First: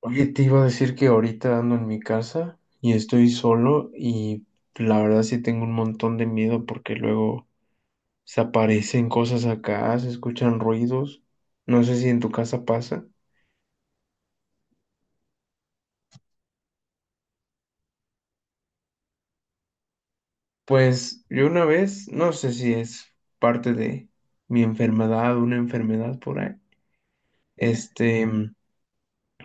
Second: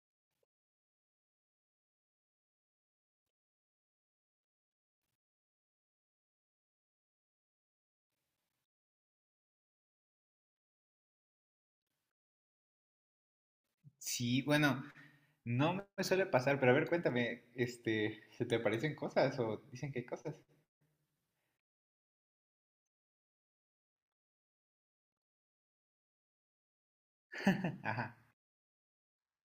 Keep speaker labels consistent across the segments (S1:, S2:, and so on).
S1: Oye, te iba a decir que ahorita ando en mi casa y estoy solo y la verdad sí tengo un montón de miedo porque luego se aparecen cosas acá, se escuchan ruidos. No sé si en tu casa pasa.
S2: Sí, bueno, no me suele pasar, pero a ver, cuéntame, ¿se te aparecen cosas o dicen que hay cosas?
S1: Pues yo una vez, no sé si es parte de mi enfermedad, una enfermedad por ahí.
S2: Ajá,
S1: Este, mm,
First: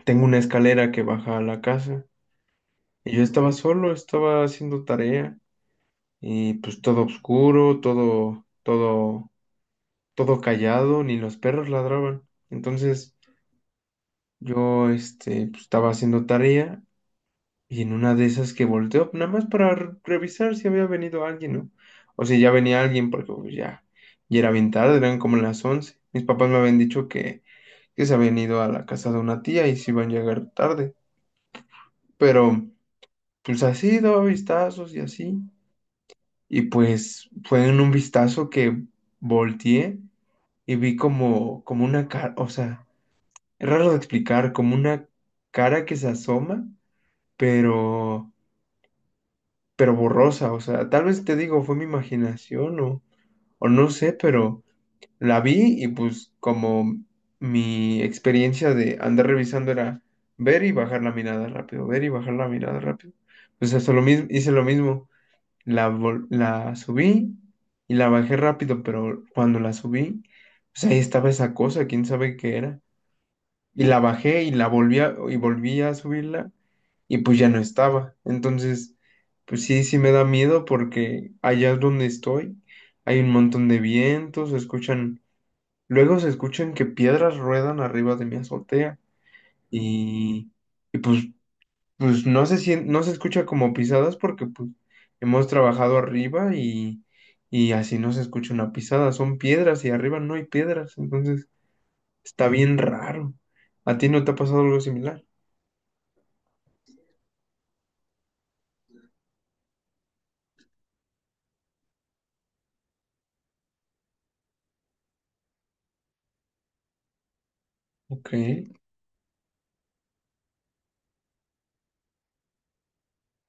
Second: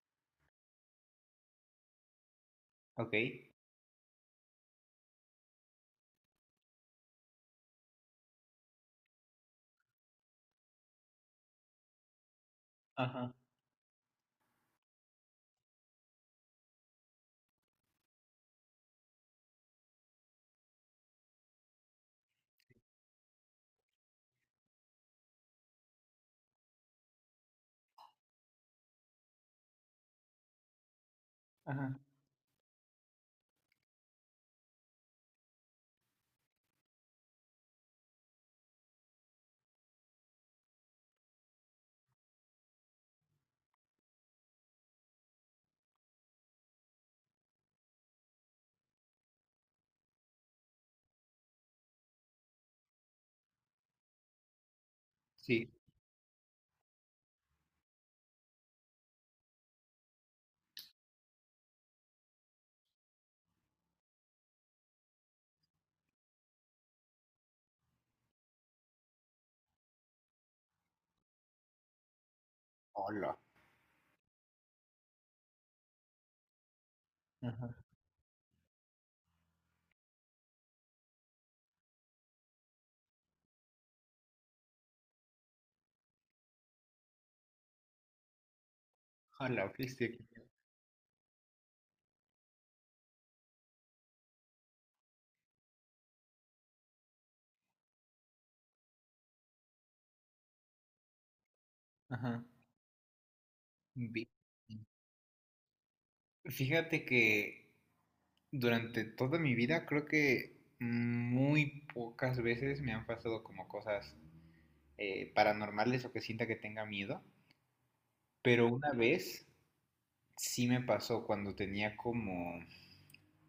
S1: Tengo una escalera que baja a la casa
S2: ok.
S1: y yo estaba solo, estaba haciendo tarea y pues todo oscuro, todo callado, ni los perros ladraban. Entonces
S2: Ajá,
S1: yo pues, estaba haciendo tarea y en una de esas que volteó, nada más para revisar si había venido alguien, ¿no? O si ya venía alguien, porque pues, ya era bien tarde, eran como las 11. Mis papás me habían dicho que se habían ido a la casa de una tía y se iban a llegar tarde.
S2: ajá.
S1: Pero pues así daba vistazos y así. Y pues fue en un vistazo que volteé y vi como una cara, o sea, es raro de explicar, como una cara que se asoma, pero, pero borrosa. O sea, tal vez te digo, fue mi imaginación o no sé, pero la
S2: Sí.
S1: vi y pues como mi experiencia de andar revisando era ver y bajar la mirada rápido, ver y bajar la mirada rápido. Pues hasta lo mismo, hice lo mismo. La subí y la bajé rápido, pero cuando la subí, pues ahí estaba esa cosa, quién sabe qué era
S2: Hola.
S1: y la bajé y volví a subirla y pues ya no
S2: Ajá.
S1: estaba. Entonces, pues sí, sí me da miedo porque allá donde estoy hay un montón de vientos, se escuchan, luego se escuchan que piedras ruedan arriba de mi azotea
S2: Hola, ¿qué estoy aquí?
S1: y, y pues, pues no se escucha como pisadas porque pues hemos trabajado arriba y así no se escucha una pisada, son piedras y arriba no hay piedras, entonces
S2: Ajá.
S1: está bien raro. ¿A ti no
S2: Bien.
S1: te ha pasado algo similar?
S2: Fíjate que durante toda mi vida creo que muy pocas veces me han pasado como cosas paranormales o que sienta que tenga miedo,
S1: Ok.
S2: pero una vez sí me pasó cuando tenía como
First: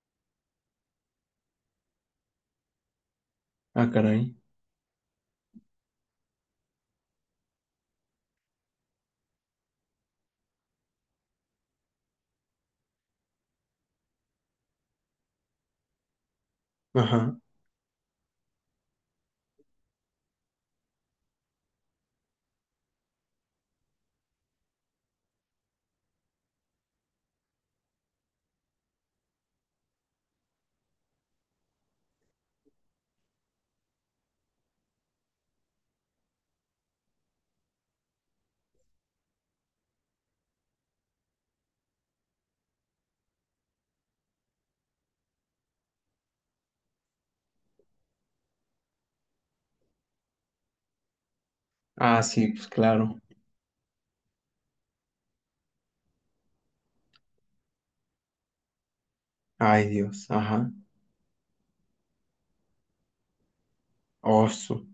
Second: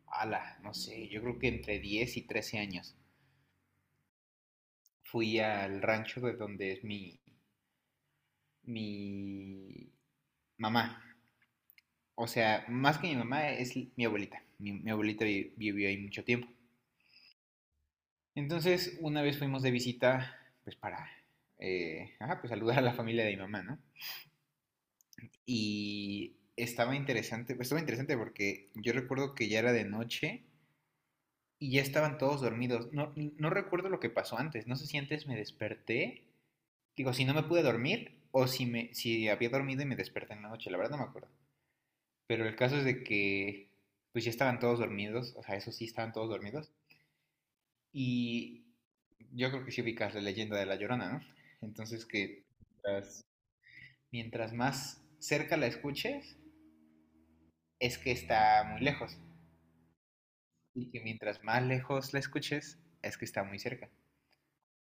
S2: ala, no sé, yo creo que entre 10 y 13 años.
S1: Ah, caray.
S2: Fui al rancho de donde es mi mamá. O sea, más que mi mamá, es mi abuelita. Mi abuelita vivió ahí mucho tiempo.
S1: Ajá.
S2: Entonces, una vez fuimos de visita, pues para, ajá, pues saludar a la familia de mi mamá, ¿no? Y estaba interesante, pues, estaba interesante porque yo recuerdo que ya era de noche y ya estaban todos dormidos. No, no recuerdo lo que pasó antes, no sé si antes me desperté. Digo, si no me pude dormir o si había dormido y me desperté en la noche, la verdad no me acuerdo. Pero el caso es de que pues ya estaban todos dormidos, o sea, eso sí, estaban todos dormidos. Y yo creo que sí ubicas la leyenda de la llorona, ¿no? Entonces
S1: Ah,
S2: que
S1: sí, pues claro.
S2: mientras, mientras más cerca la escuches, es que está muy lejos.
S1: Ay, Dios. Ajá.
S2: Y que mientras más lejos la escuches, es que está muy cerca.
S1: Oso.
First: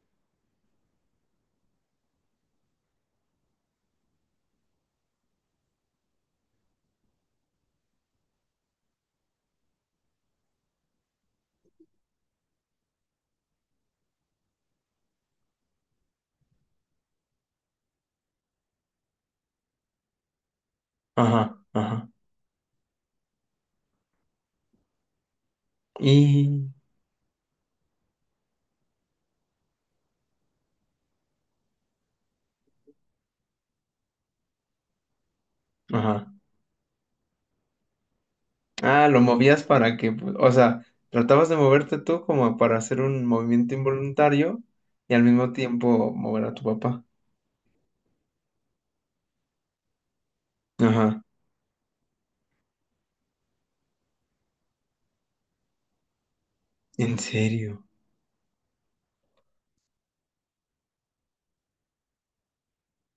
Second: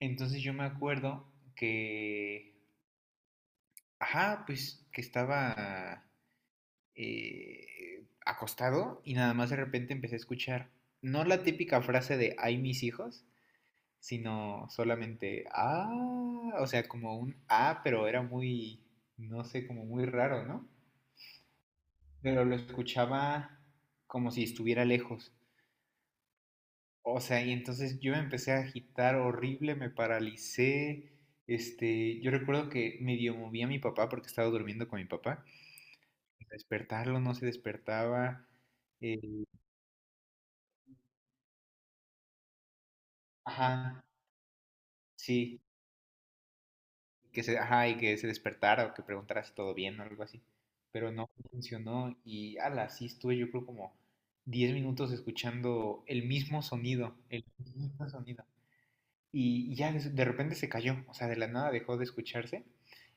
S2: Entonces yo me acuerdo que, ajá, pues que estaba acostado y nada más de repente empecé a escuchar no la típica frase de ay mis hijos, sino solamente ah, o sea, como un ah, pero era muy, no sé, como muy raro, ¿no?
S1: Ajá, ajá.
S2: Pero lo escuchaba como si estuviera lejos.
S1: Y.
S2: O sea, y entonces yo me empecé a agitar horrible, me paralicé. Yo recuerdo que medio movía a mi papá porque estaba durmiendo con mi papá.
S1: Ajá.
S2: Despertarlo no se despertaba.
S1: Ah, lo
S2: eh,
S1: movías para que, pues, o sea, tratabas de moverte tú como para hacer un movimiento
S2: ajá.
S1: involuntario y al mismo
S2: Sí,
S1: tiempo mover a tu papá.
S2: que se, ajá, y que se despertara o que preguntara si todo bien o algo así. Pero
S1: Ajá.
S2: no funcionó y ala, sí estuve yo creo como 10 minutos escuchando el mismo sonido,
S1: En
S2: el
S1: serio.
S2: mismo sonido. Y ya de repente se cayó, o sea, de la nada dejó de escucharse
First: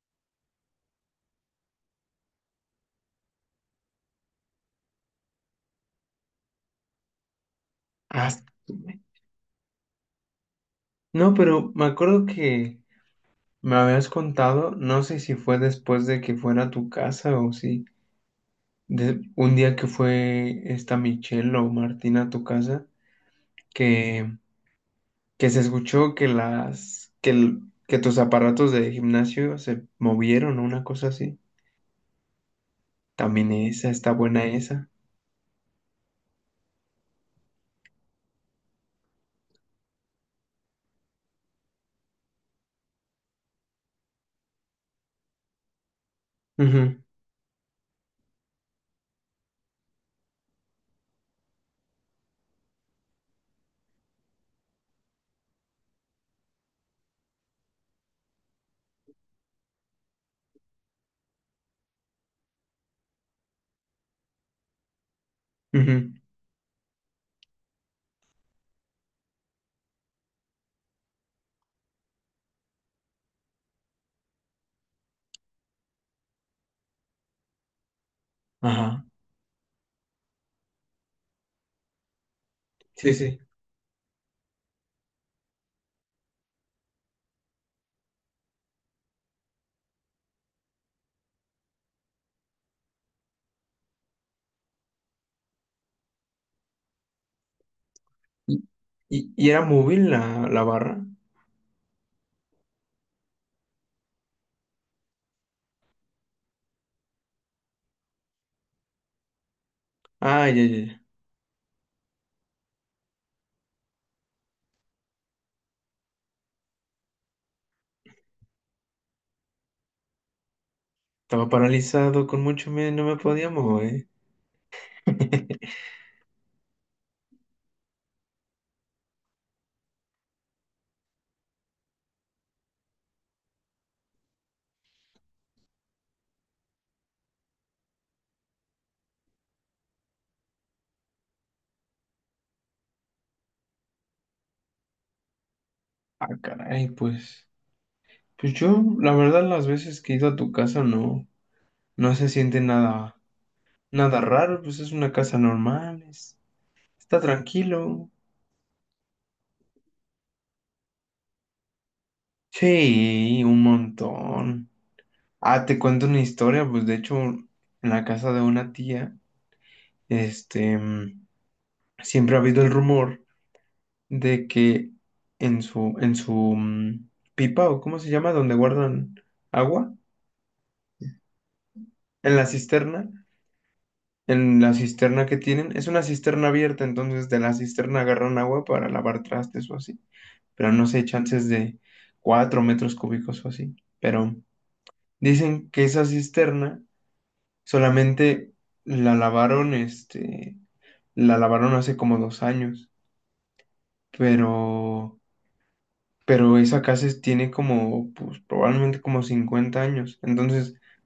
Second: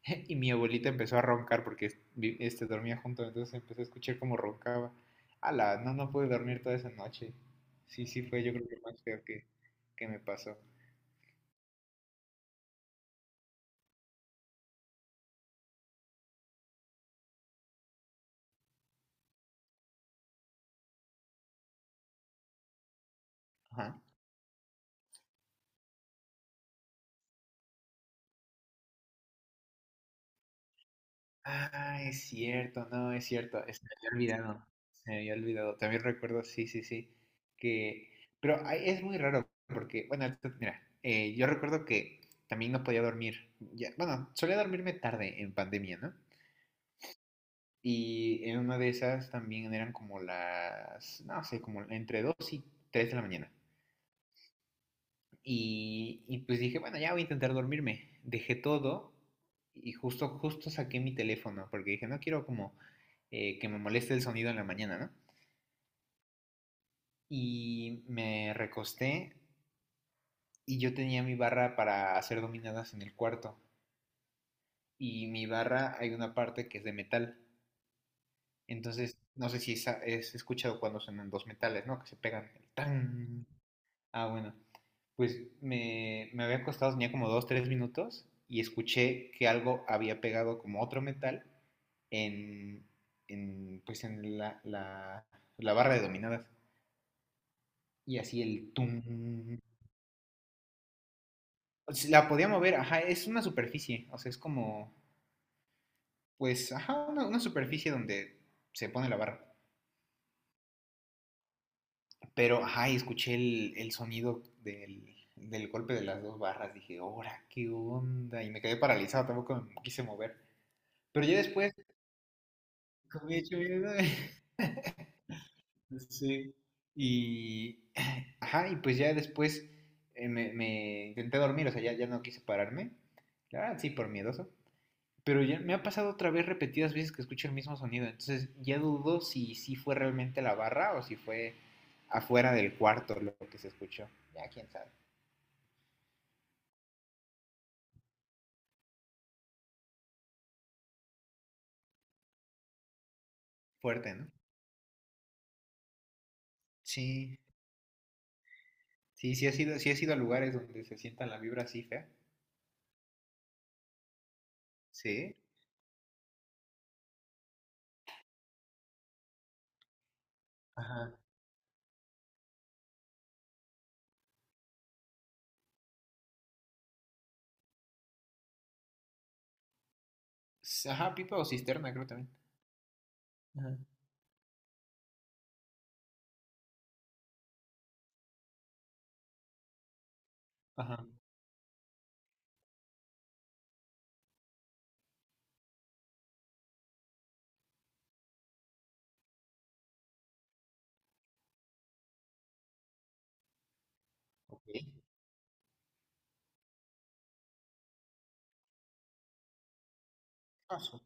S2: y mi abuelita empezó a roncar porque dormía junto, entonces empecé a escuchar cómo roncaba. Ala, no, no pude dormir toda esa noche. Sí, sí,
S1: Ah,
S2: fue
S1: su
S2: yo creo que lo más feo que me pasó.
S1: no, pero me acuerdo que me habías contado, no sé si fue después de que fuera a tu casa o si, de un día que fue esta Michelle o Martina a tu casa,
S2: Ajá.
S1: que, que se escuchó que que tus aparatos de gimnasio se movieron o una cosa así.
S2: Ah, es cierto, no, es
S1: También
S2: cierto, se me
S1: esa,
S2: había
S1: está buena
S2: olvidado,
S1: esa.
S2: se me había olvidado. También recuerdo, sí, sí, sí, que, pero ay, es muy raro porque, bueno, mira, yo recuerdo que también no podía dormir, ya, bueno, solía dormirme tarde en pandemia, ¿no?
S1: Ujú,
S2: Y en una de esas también eran como las, no sé, como entre 2 y 3 de la mañana. Y pues dije, bueno, ya voy a intentar dormirme. Dejé todo y justo saqué mi teléfono porque dije, no quiero como que me moleste el sonido en la mañana, ¿no?
S1: ujú,
S2: Y me recosté y yo tenía mi barra para hacer dominadas en el cuarto. Y mi barra hay una parte que es de metal.
S1: ajá.
S2: Entonces, no sé si es escuchado cuando suenan dos metales, ¿no? Que se pegan
S1: Sí, sí.
S2: tan, Ah, bueno. Pues me había acostado, tenía como 2, 3 minutos y escuché que algo había pegado como otro metal en, pues en la barra de dominadas. Y así
S1: ¿Y,
S2: el tum.
S1: y era móvil la barra?
S2: O sea, la podía mover, ajá, es una superficie, o sea, es como, pues, ajá, una superficie donde se pone la barra.
S1: Ah, ya, ya, ya.
S2: Pero, ajá, y escuché el sonido del golpe de las dos barras, dije, ¡hora, qué onda! Y me quedé paralizado, tampoco me quise mover. Pero ya
S1: Estaba
S2: después
S1: paralizado con mucho miedo, y no me
S2: comí
S1: podía
S2: hecho mierda.
S1: mover.
S2: Sí. Y, ajá, y pues ya después me intenté dormir, o sea, ya, ya no quise pararme. La verdad, sí, por miedoso. Pero ya me ha pasado otra vez repetidas veces que escucho el mismo sonido. Entonces ya dudo si fue realmente la barra o si fue afuera del cuarto lo que se escuchó. Ya quién sabe.
S1: Ah, caray, pues, pues yo, la verdad, las veces que he ido a tu casa no, no se siente nada,
S2: Fuerte,
S1: nada
S2: ¿no?
S1: raro, pues es una casa normal, es- está
S2: Sí.
S1: tranquilo.
S2: Sí, sí ha sido a lugares donde se sienta la vibra así fea.
S1: Sí, un montón.
S2: Sí.
S1: Ah, te cuento una historia, pues de hecho, en la casa de una tía, este,
S2: Ajá.
S1: mm, siempre ha habido el rumor de que en su pipa, o cómo se llama, donde guardan agua,
S2: Ajá, pipa o cisterna, creo también.
S1: en la cisterna,
S2: Ajá.
S1: en la cisterna que tienen, es una cisterna abierta, entonces de la cisterna agarran agua para lavar trastes o así, pero no sé,
S2: Ajá,
S1: chances de 4 metros cúbicos o así. Pero dicen que esa cisterna solamente la lavaron, la lavaron hace como 2 años,
S2: ok. ¿Qué
S1: pero, pero esa casa es- tiene como, pues probablemente como 50 años. Entonces,
S2: pasó?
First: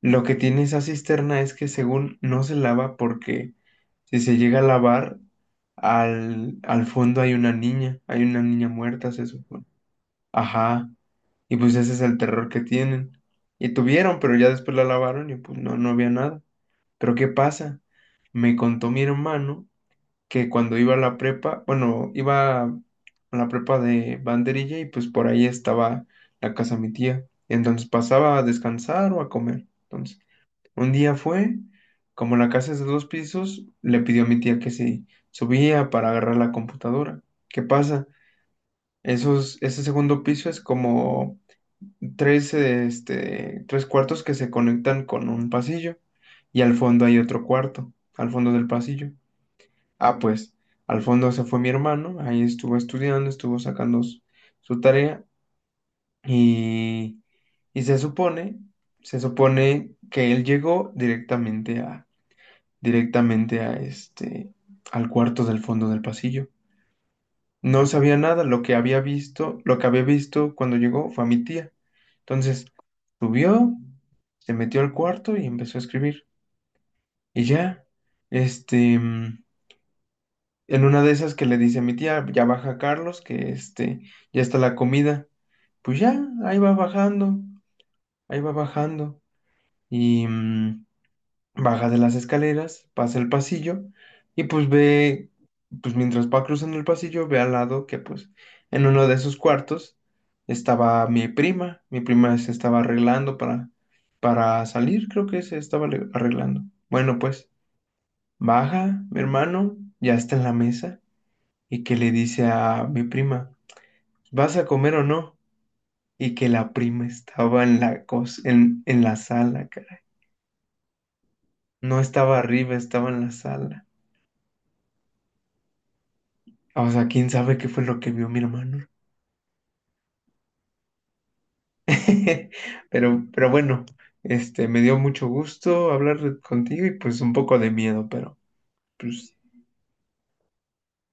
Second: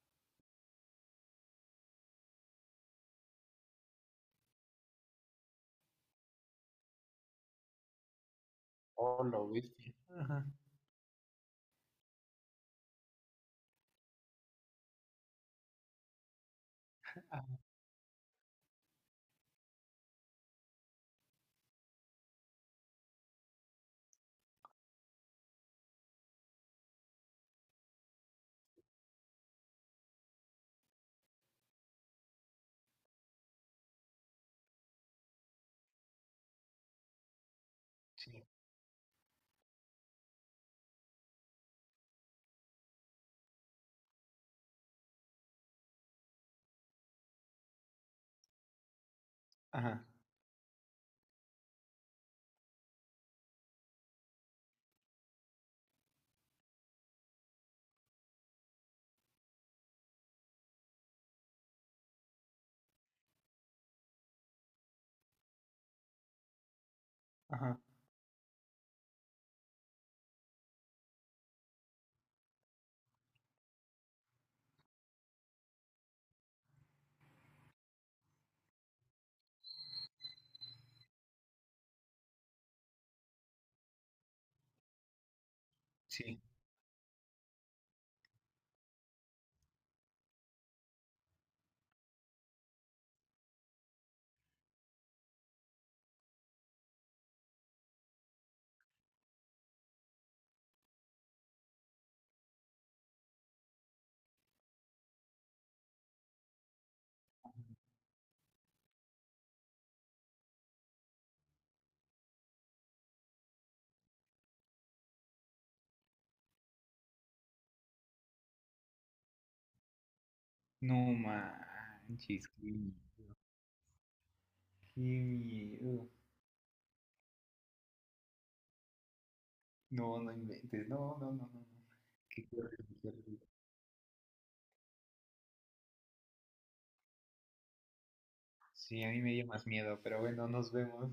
S1: lo que tiene esa cisterna es que según no se lava porque si se llega a lavar, al fondo hay una niña muerta,
S2: Oh,
S1: se
S2: lo
S1: supone.
S2: viste. Ajá,
S1: Ajá. Y pues ese es el terror que tienen. Y tuvieron, pero ya después la lavaron y pues no, no había nada. Pero ¿qué
S2: ah,
S1: pasa? Me contó mi hermano que cuando iba a la prepa, bueno, iba a la prepa de Banderilla y pues por ahí estaba la casa de mi tía. Entonces pasaba a descansar o a comer. Entonces, un día fue, como la casa es de dos pisos, le pidió a mi tía que se subía para agarrar la computadora. ¿Qué pasa?
S2: sí,
S1: Esos, ese segundo piso es como tres, tres cuartos que se conectan con un pasillo y al fondo hay otro cuarto, al fondo del pasillo.
S2: ajá,
S1: Ah, pues al fondo se fue mi hermano, ahí estuvo estudiando, estuvo sacando su tarea y, y se supone que él llegó directamente directamente a al cuarto del fondo del pasillo.
S2: ajá,
S1: No sabía nada, lo que había visto, lo que había visto cuando llegó fue a mi tía. Entonces, subió, se metió al cuarto y empezó a escribir. Y ya, este, mm, en una de esas que le dice a mi tía, ya baja Carlos, que ya está la comida. Pues ya,
S2: sí.
S1: ahí va bajando, ahí va bajando. Y baja de las escaleras, pasa el pasillo y pues ve, pues mientras va cruzando el pasillo, ve al lado que pues en uno de esos cuartos estaba mi prima se estaba arreglando para salir, creo que se estaba arreglando. Bueno, pues baja, mi hermano, ya está en la mesa y que le dice a mi prima, ¿vas a comer o no? Y que la prima estaba en en la sala, caray.
S2: No
S1: No estaba
S2: manches, qué
S1: arriba,
S2: miedo.
S1: estaba en la sala.
S2: Qué miedo.
S1: O sea, quién sabe qué fue lo que vio mi hermano.
S2: No, no inventes. No, no, no, no, no. Qué horrible, qué horrible.
S1: Pero bueno, me dio mucho gusto hablar contigo y pues un poco de miedo, pero
S2: Sí, a mí me
S1: pues
S2: dio más miedo, pero bueno, nos vemos.